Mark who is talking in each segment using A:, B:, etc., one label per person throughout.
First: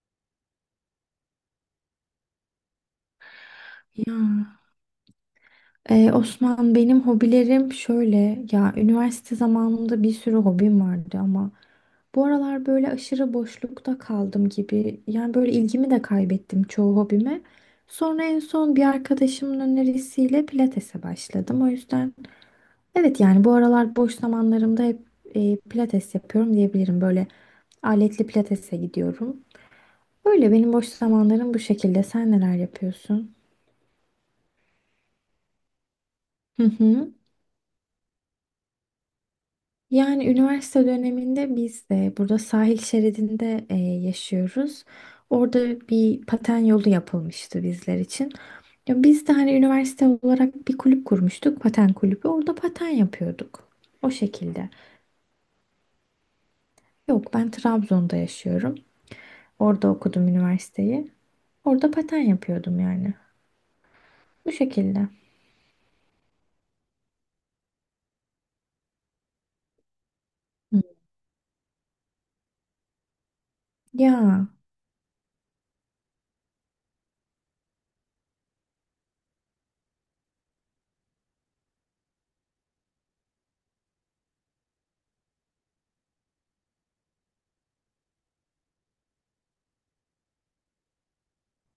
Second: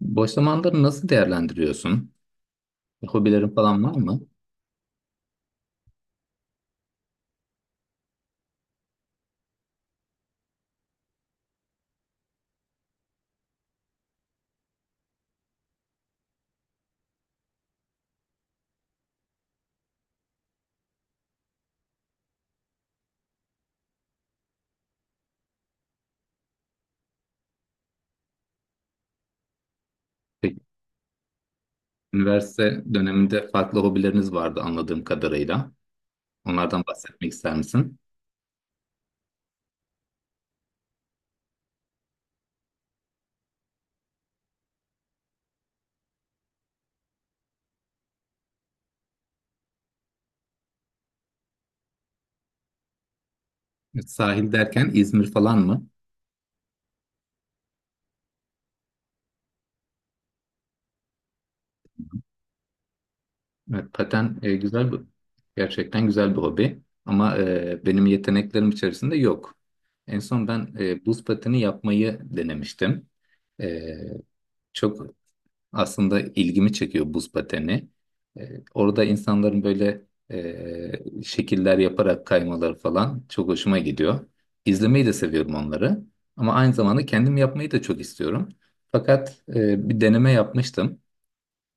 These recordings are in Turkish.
A: Boş zamanları nasıl değerlendiriyorsun? Hobilerin falan var mı?
B: Ya, Osman benim hobilerim şöyle ya üniversite zamanımda bir sürü hobim vardı ama bu aralar böyle aşırı boşlukta kaldım gibi, yani böyle ilgimi de kaybettim çoğu hobime. Sonra en son bir arkadaşımın önerisiyle pilatese başladım. O yüzden evet, yani bu aralar boş zamanlarımda hep pilates yapıyorum diyebilirim. Böyle aletli pilatese gidiyorum. Böyle
A: Peki,
B: benim boş zamanlarım bu şekilde. Sen neler
A: üniversite
B: yapıyorsun?
A: döneminde farklı hobileriniz vardı anladığım kadarıyla.
B: Hı
A: Onlardan
B: hı.
A: bahsetmek ister misin?
B: Yani üniversite döneminde biz de burada sahil şeridinde yaşıyoruz. Orada bir paten yolu yapılmıştı bizler için. Ya biz de hani üniversite olarak bir kulüp kurmuştuk, paten kulübü. Orada paten yapıyorduk. O
A: Sahil
B: şekilde.
A: derken İzmir falan mı?
B: Yok, ben Trabzon'da yaşıyorum. Orada okudum üniversiteyi. Orada paten yapıyordum yani.
A: Evet, paten
B: Bu
A: güzel
B: şekilde.
A: gerçekten güzel bir hobi. Ama benim yeteneklerim içerisinde yok. En son ben
B: Hı.
A: buz pateni yapmayı denemiştim. E,
B: Ya,
A: Çok aslında ilgimi çekiyor buz pateni. Orada insanların böyle şekiller yaparak kaymaları falan çok hoşuma gidiyor. İzlemeyi de seviyorum onları. Ama aynı zamanda kendim yapmayı da çok istiyorum. Fakat bir deneme yapmıştım.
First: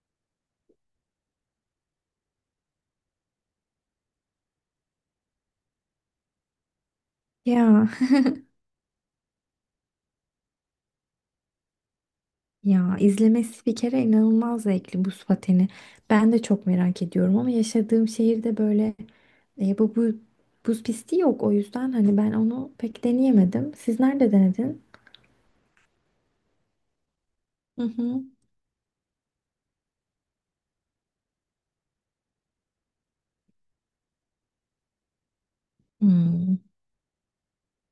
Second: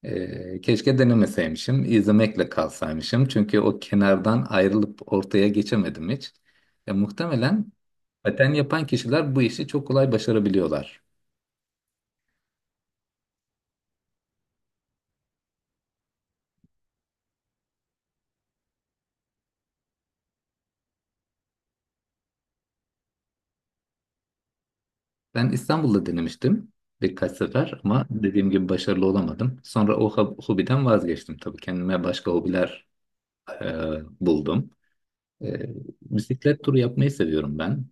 A: Keşke denemeseymişim, izlemekle kalsaymışım. Çünkü o kenardan ayrılıp ortaya geçemedim hiç. Ya, muhtemelen
B: ya.
A: paten yapan kişiler bu işi çok kolay başarabiliyorlar.
B: Ya izlemesi bir kere inanılmaz zevkli buz pateni. Ben de çok merak ediyorum ama yaşadığım şehirde böyle bu buz pisti yok. O yüzden hani ben onu pek deneyemedim. Siz nerede denedin?
A: Ben İstanbul'da denemiştim birkaç sefer
B: Hı
A: ama
B: hı.
A: dediğim gibi başarılı olamadım. Sonra o hobiden vazgeçtim tabii. Kendime başka hobiler e, buldum. E,
B: Hmm.
A: Bisiklet turu yapmayı seviyorum ben.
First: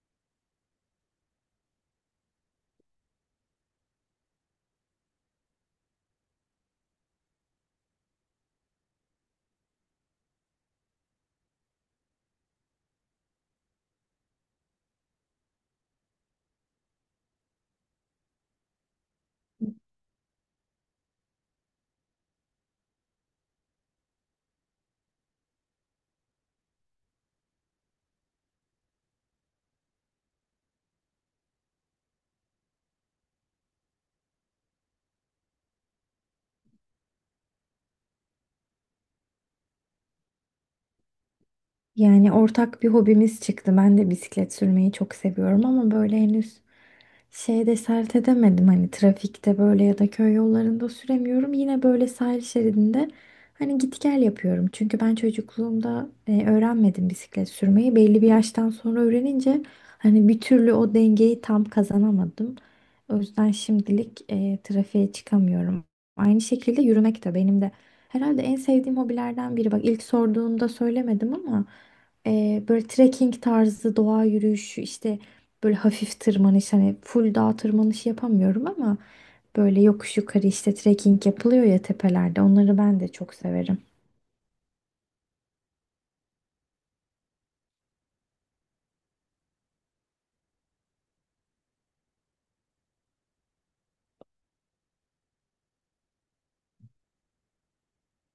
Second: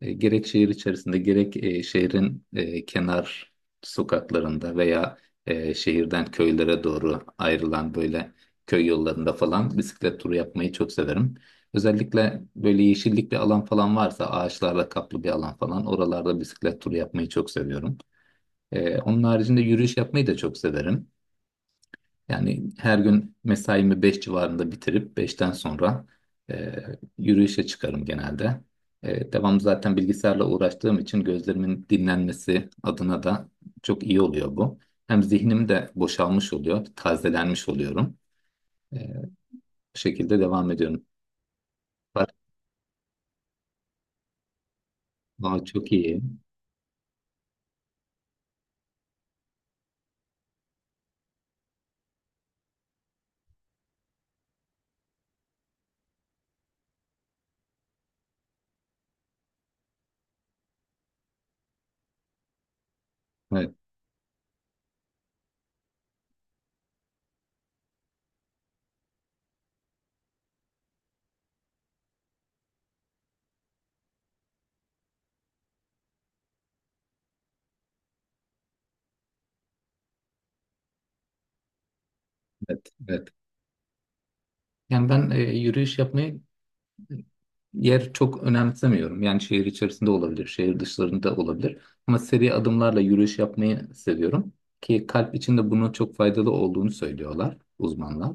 A: Gerek şehir içerisinde gerek şehrin kenar sokaklarında veya şehirden köylere doğru ayrılan böyle köy yollarında falan bisiklet turu yapmayı çok severim. Özellikle böyle yeşillik bir alan falan varsa ağaçlarla kaplı bir alan falan oralarda bisiklet turu yapmayı çok seviyorum. Onun haricinde yürüyüş yapmayı da çok severim. Yani her gün mesaimi 5 civarında bitirip beşten sonra e, yürüyüşe çıkarım genelde. Devam zaten bilgisayarla uğraştığım için gözlerimin dinlenmesi adına da çok iyi oluyor bu. Hem zihnim de boşalmış oluyor, tazelenmiş oluyorum. E, Bu şekilde devam ediyorum. Var-
B: Yani ortak bir hobimiz çıktı. Ben de bisiklet sürmeyi çok
A: Aa,
B: seviyorum ama
A: çok
B: böyle
A: iyi.
B: henüz şeyde sert edemedim, hani trafikte böyle ya da köy yollarında süremiyorum. Yine böyle sahil şeridinde hani git gel yapıyorum. Çünkü ben çocukluğumda öğrenmedim bisiklet sürmeyi. Belli bir yaştan sonra öğrenince hani bir türlü o dengeyi tam kazanamadım. O yüzden
A: Evet,
B: şimdilik trafiğe çıkamıyorum. Aynı şekilde yürümek de benim de herhalde en sevdiğim hobilerden biri. Bak ilk sorduğunda söylemedim ama böyle trekking tarzı doğa yürüyüşü, işte böyle hafif tırmanış, hani full dağ tırmanışı yapamıyorum ama böyle yokuş yukarı işte trekking yapılıyor ya tepelerde. Onları
A: evet,
B: ben de
A: evet.
B: çok severim.
A: Yani ben yürüyüş yapmayı yer çok önemsemiyorum. Yani şehir içerisinde olabilir, şehir dışlarında olabilir. Ama seri adımlarla yürüyüş yapmayı seviyorum. Ki kalp için de bunun çok faydalı olduğunu söylüyorlar uzmanlar.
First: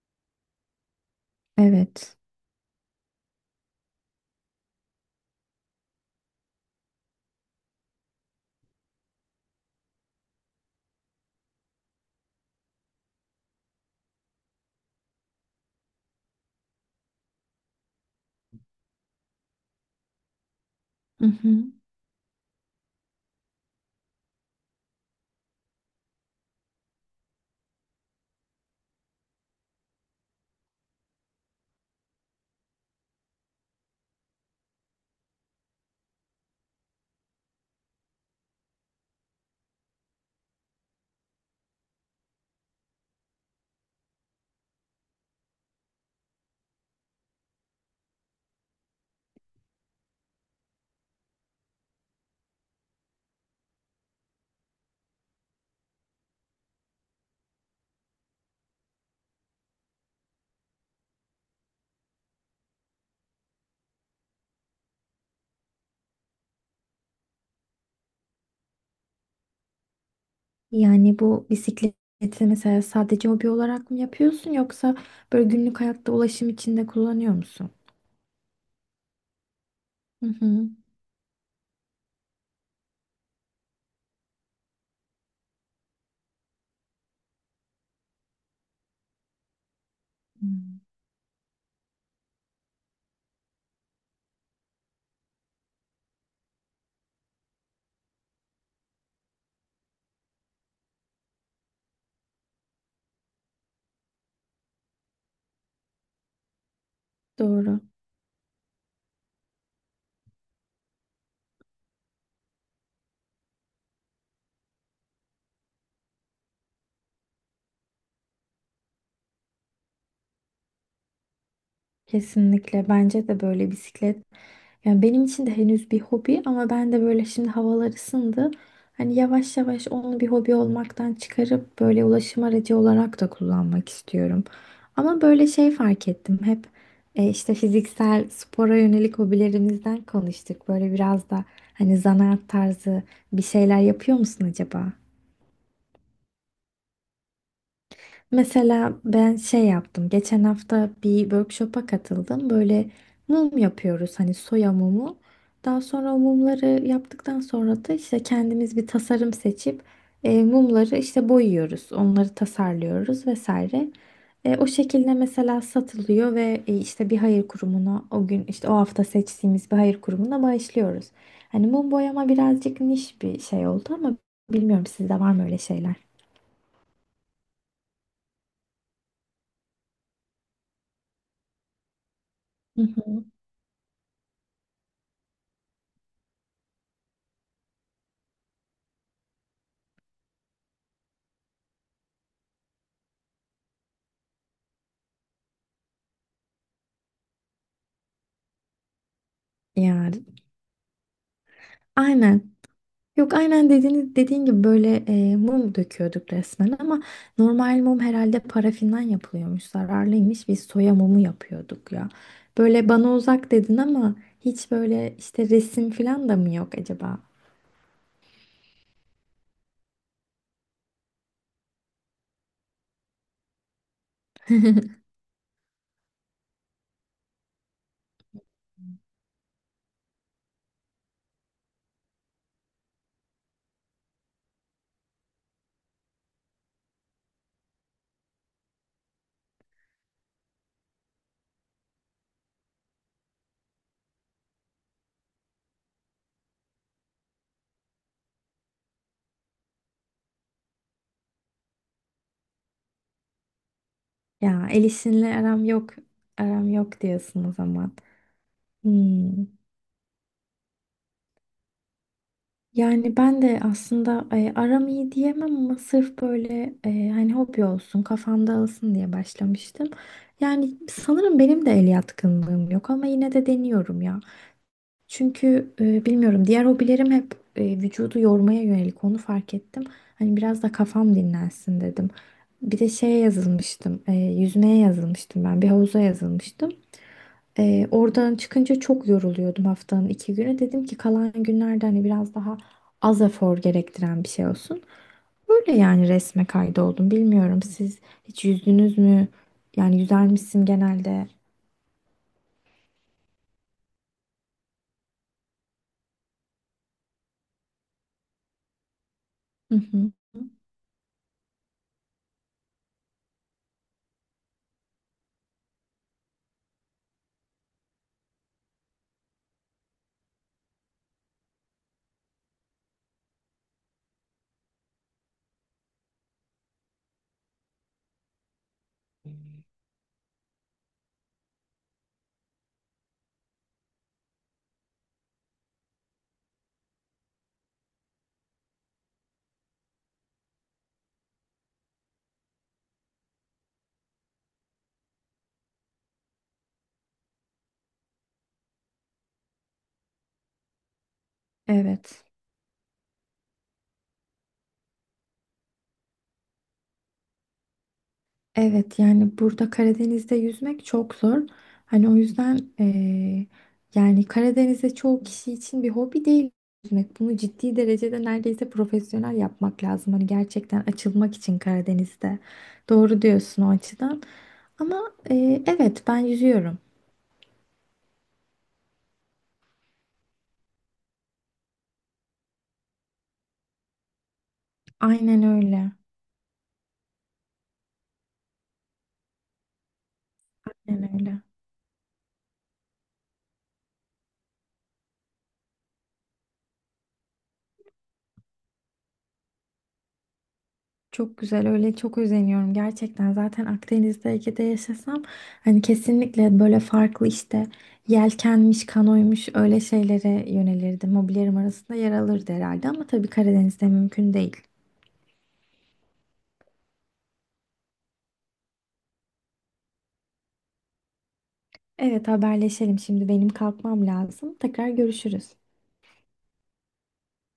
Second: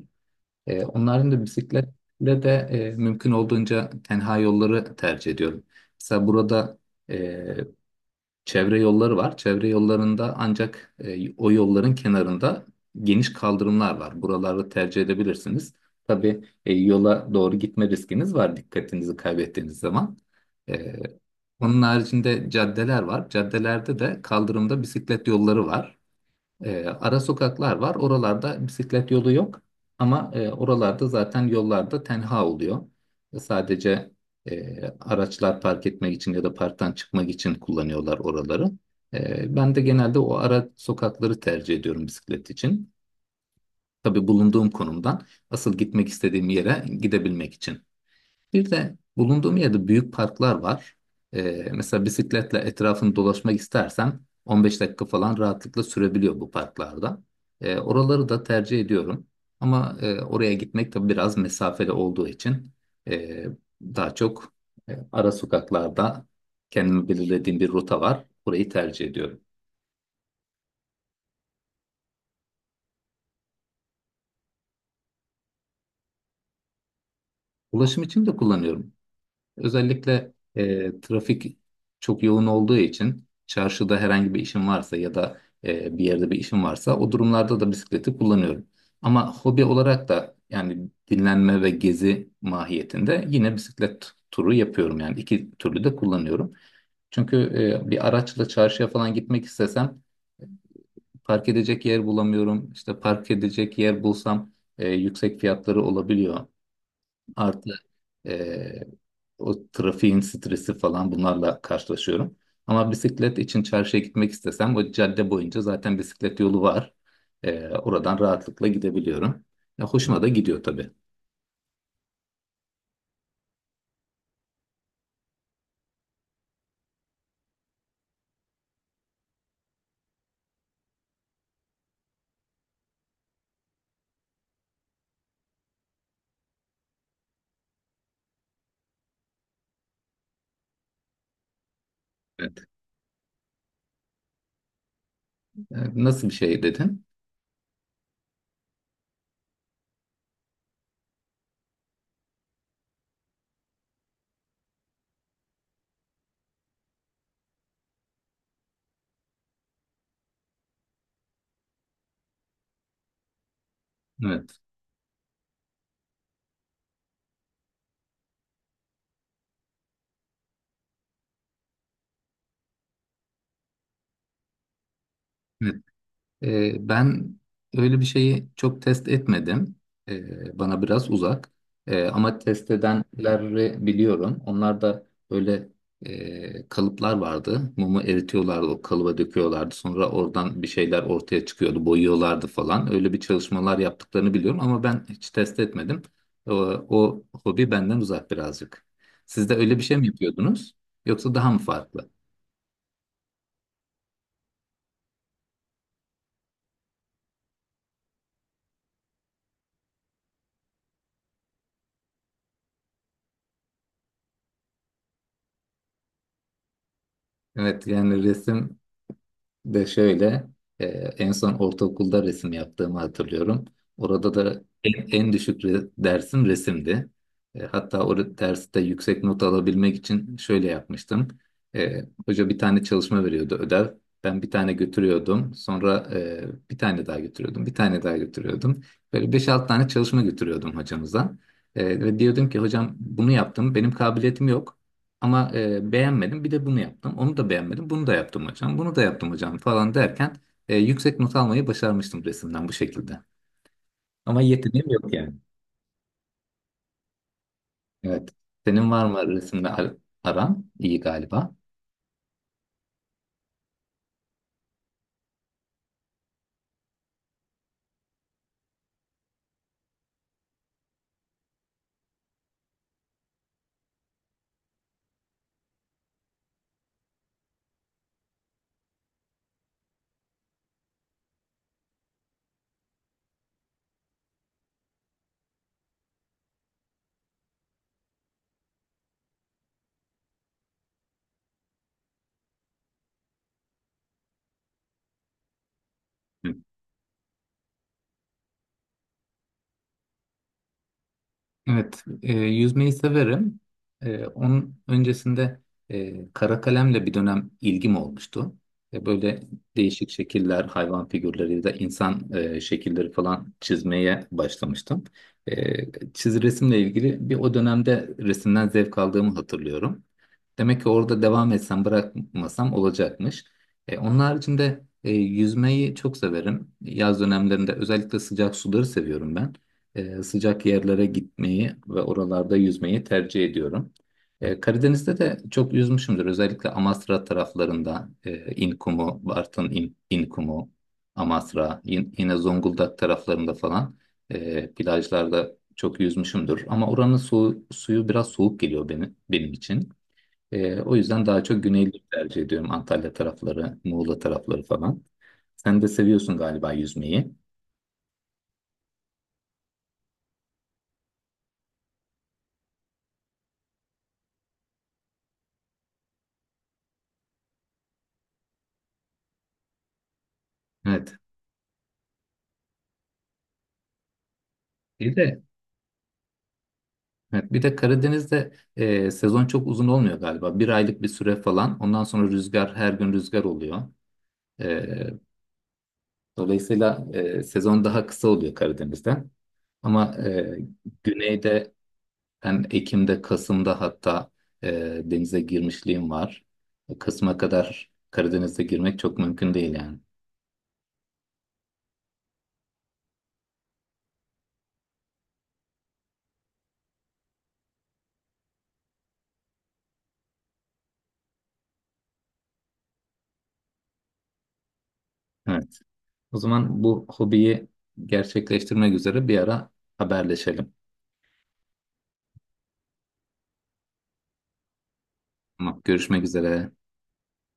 A: Onların da
B: Evet.
A: bisikletle de mümkün olduğunca tenha yolları tercih ediyorum. Mesela burada e, çevre yolları var. Çevre yollarında ancak o yolların kenarında geniş kaldırımlar var. Buraları tercih edebilirsiniz. Tabii yola doğru gitme riskiniz var dikkatinizi kaybettiğiniz zaman. E,
B: Hı hı.
A: Onun haricinde caddeler var. Caddelerde de kaldırımda bisiklet yolları var. Ara sokaklar var. Oralarda bisiklet yolu yok. Ama oralarda zaten yollarda tenha oluyor. Sadece araçlar park etmek için ya da parktan çıkmak için kullanıyorlar oraları. Ben de genelde o ara sokakları tercih ediyorum bisiklet için. Tabii bulunduğum konumdan asıl gitmek istediğim yere gidebilmek için. Bir de bulunduğum yerde büyük parklar var. Mesela bisikletle etrafını dolaşmak istersen 15 dakika falan rahatlıkla sürebiliyor bu parklarda. Oraları da tercih ediyorum. Ama oraya gitmek tabii biraz mesafeli olduğu için e, daha çok ara sokaklarda kendime belirlediğim bir rota var. Orayı tercih ediyorum.
B: Yani bu bisikleti mesela sadece hobi olarak mı yapıyorsun, yoksa böyle günlük hayatta ulaşım için de kullanıyor musun?
A: Ulaşım için de kullanıyorum.
B: Hı
A: Özellikle
B: hı.
A: trafik çok yoğun olduğu için çarşıda herhangi bir işim varsa ya da bir yerde bir işim varsa o durumlarda da bisikleti kullanıyorum. Ama hobi olarak da
B: Hmm.
A: yani dinlenme ve gezi mahiyetinde yine bisiklet turu yapıyorum. Yani iki türlü de kullanıyorum. Çünkü bir araçla çarşıya falan gitmek istesem park edecek yer bulamıyorum. İşte park edecek yer bulsam yüksek fiyatları olabiliyor. Artı
B: Doğru.
A: eee, o trafiğin stresi falan bunlarla karşılaşıyorum. Ama bisiklet için çarşıya gitmek istesem bu cadde boyunca zaten bisiklet yolu var. Oradan rahatlıkla gidebiliyorum. Ya, hoşuma da gidiyor tabii.
B: Kesinlikle bence de böyle bisiklet. Yani benim için de henüz bir hobi ama ben de böyle şimdi havalar ısındı. Hani yavaş yavaş onu bir hobi olmaktan çıkarıp böyle ulaşım aracı olarak da kullanmak istiyorum. Ama böyle şey fark ettim. Hep işte fiziksel spora yönelik hobilerimizden konuştuk. Böyle biraz da hani zanaat
A: Evet.
B: tarzı bir şeyler yapıyor musun acaba?
A: E, Nasıl bir şey dedin?
B: Mesela ben şey yaptım. Geçen hafta bir workshop'a katıldım. Böyle mum yapıyoruz, hani soya mumu. Daha sonra o mumları yaptıktan sonra da işte kendimiz bir tasarım seçip mumları işte boyuyoruz. Onları tasarlıyoruz vesaire.
A: Evet.
B: O şekilde mesela satılıyor ve işte bir hayır kurumuna, o gün işte o hafta seçtiğimiz bir hayır kurumuna bağışlıyoruz. Hani mum boyama birazcık niş bir şey oldu ama bilmiyorum, sizde var mı öyle şeyler?
A: Ben öyle bir şeyi çok test etmedim. Bana biraz uzak. Ama test
B: Hı hı.
A: edenleri biliyorum. Onlar da böyle kalıplar vardı. Mumu eritiyorlardı, o kalıba döküyorlardı. Sonra oradan bir şeyler ortaya çıkıyordu, boyuyorlardı falan. Öyle bir çalışmalar yaptıklarını biliyorum ama ben hiç test etmedim. O, o hobi benden uzak birazcık. Siz de öyle bir şey mi
B: Yani
A: yapıyordunuz? Yoksa daha mı farklı?
B: aynen. Yok, aynen dediğin, gibi böyle mum döküyorduk resmen ama normal mum herhalde parafinden yapılıyormuş, zararlıymış, biz soya mumu yapıyorduk ya. Böyle bana uzak dedin ama hiç böyle işte resim falan da mı yok acaba?
A: Evet, yani resim de şöyle e, en son ortaokulda resim yaptığımı hatırlıyorum. Orada da en düşük dersim resimdi. Hatta o derste yüksek not alabilmek için şöyle yapmıştım. Hoca bir tane çalışma veriyordu ödev. Ben bir tane götürüyordum. Sonra bir tane daha götürüyordum. Bir tane daha götürüyordum. Böyle beş 6 tane çalışma götürüyordum hocamıza. Ve diyordum ki hocam bunu yaptım. Benim kabiliyetim yok. Ama beğenmedim. Bir de bunu yaptım. Onu da beğenmedim. Bunu da yaptım hocam. Bunu da yaptım hocam falan derken yüksek not almayı başarmıştım resimden bu şekilde. Ama
B: Ya, el
A: yeteneğim yok yani.
B: işinle aram yok, diyorsun o zaman.
A: Evet. Senin var mı
B: Hmm.
A: resimle aran? İyi galiba.
B: Yani ben de aslında aram iyi diyemem ama sırf böyle hani hobi olsun, kafam dağılsın diye başlamıştım. Yani sanırım benim de el yatkınlığım yok ama yine de deniyorum ya. Çünkü bilmiyorum, diğer hobilerim hep vücudu yormaya yönelik, onu fark ettim. Hani biraz da kafam dinlensin dedim. Bir de şeye yazılmıştım, yüzmeye yazılmıştım ben, bir havuza yazılmıştım. Oradan çıkınca çok yoruluyordum haftanın iki günü. Dedim ki kalan günlerde hani biraz daha az efor gerektiren bir şey olsun. Öyle yani, resme kaydoldum. Bilmiyorum, siz hiç yüzdünüz mü? Yani yüzer misin genelde?
A: Evet, yüzmeyi severim. Onun öncesinde kara kalemle bir dönem ilgim olmuştu. Böyle
B: Hı
A: değişik
B: hı.
A: şekiller, hayvan figürleri ya da insan şekilleri falan çizmeye başlamıştım. Resimle ilgili bir o dönemde resimden zevk aldığımı hatırlıyorum. Demek ki orada devam etsem, bırakmasam olacakmış. Onun haricinde yüzmeyi çok severim. Yaz dönemlerinde özellikle sıcak suları seviyorum ben sıcak yerlere gitmeyi ve oralarda yüzmeyi tercih ediyorum. Karadeniz'de de çok yüzmüşümdür. Özellikle Amasra taraflarında İnkumu, İnkumu, Amasra, yine Zonguldak taraflarında falan plajlarda çok yüzmüşümdür. Ama oranın suyu biraz soğuk geliyor benim için. O yüzden daha çok güneyleri
B: Evet.
A: tercih ediyorum. Antalya tarafları, Muğla tarafları falan. Sen de seviyorsun galiba yüzmeyi.
B: Evet, yani burada Karadeniz'de yüzmek çok zor. Hani o yüzden yani Karadeniz'de çoğu kişi için bir hobi değil yüzmek. Bunu ciddi derecede neredeyse profesyonel yapmak lazım. Hani gerçekten
A: Evet.
B: açılmak için Karadeniz'de. Doğru diyorsun o açıdan. Ama
A: Bir de
B: evet, ben yüzüyorum.
A: evet, bir de Karadeniz'de sezon çok uzun olmuyor galiba. Bir aylık bir süre falan. Ondan sonra rüzgar her gün rüzgar oluyor. E,
B: Aynen öyle.
A: Dolayısıyla sezon daha kısa oluyor Karadeniz'de. Ama
B: Aynen öyle.
A: güneyde ben Ekim'de, Kasım'da hatta denize girmişliğim var. Kasım'a kadar Karadeniz'e girmek çok mümkün değil yani.
B: Çok güzel, öyle çok özeniyorum gerçekten. Zaten Akdeniz'de, Ege'de yaşasam hani kesinlikle böyle farklı işte yelkenmiş, kanoymuş, öyle şeylere yönelirdim, hobilerim arasında yer alırdı herhalde, ama tabii Karadeniz'de mümkün değil.
A: Evet. O zaman bu hobiyi gerçekleştirmek üzere bir ara haberleşelim.
B: Evet, haberleşelim. Şimdi benim kalkmam lazım, tekrar görüşürüz.
A: Tamam, görüşmek üzere.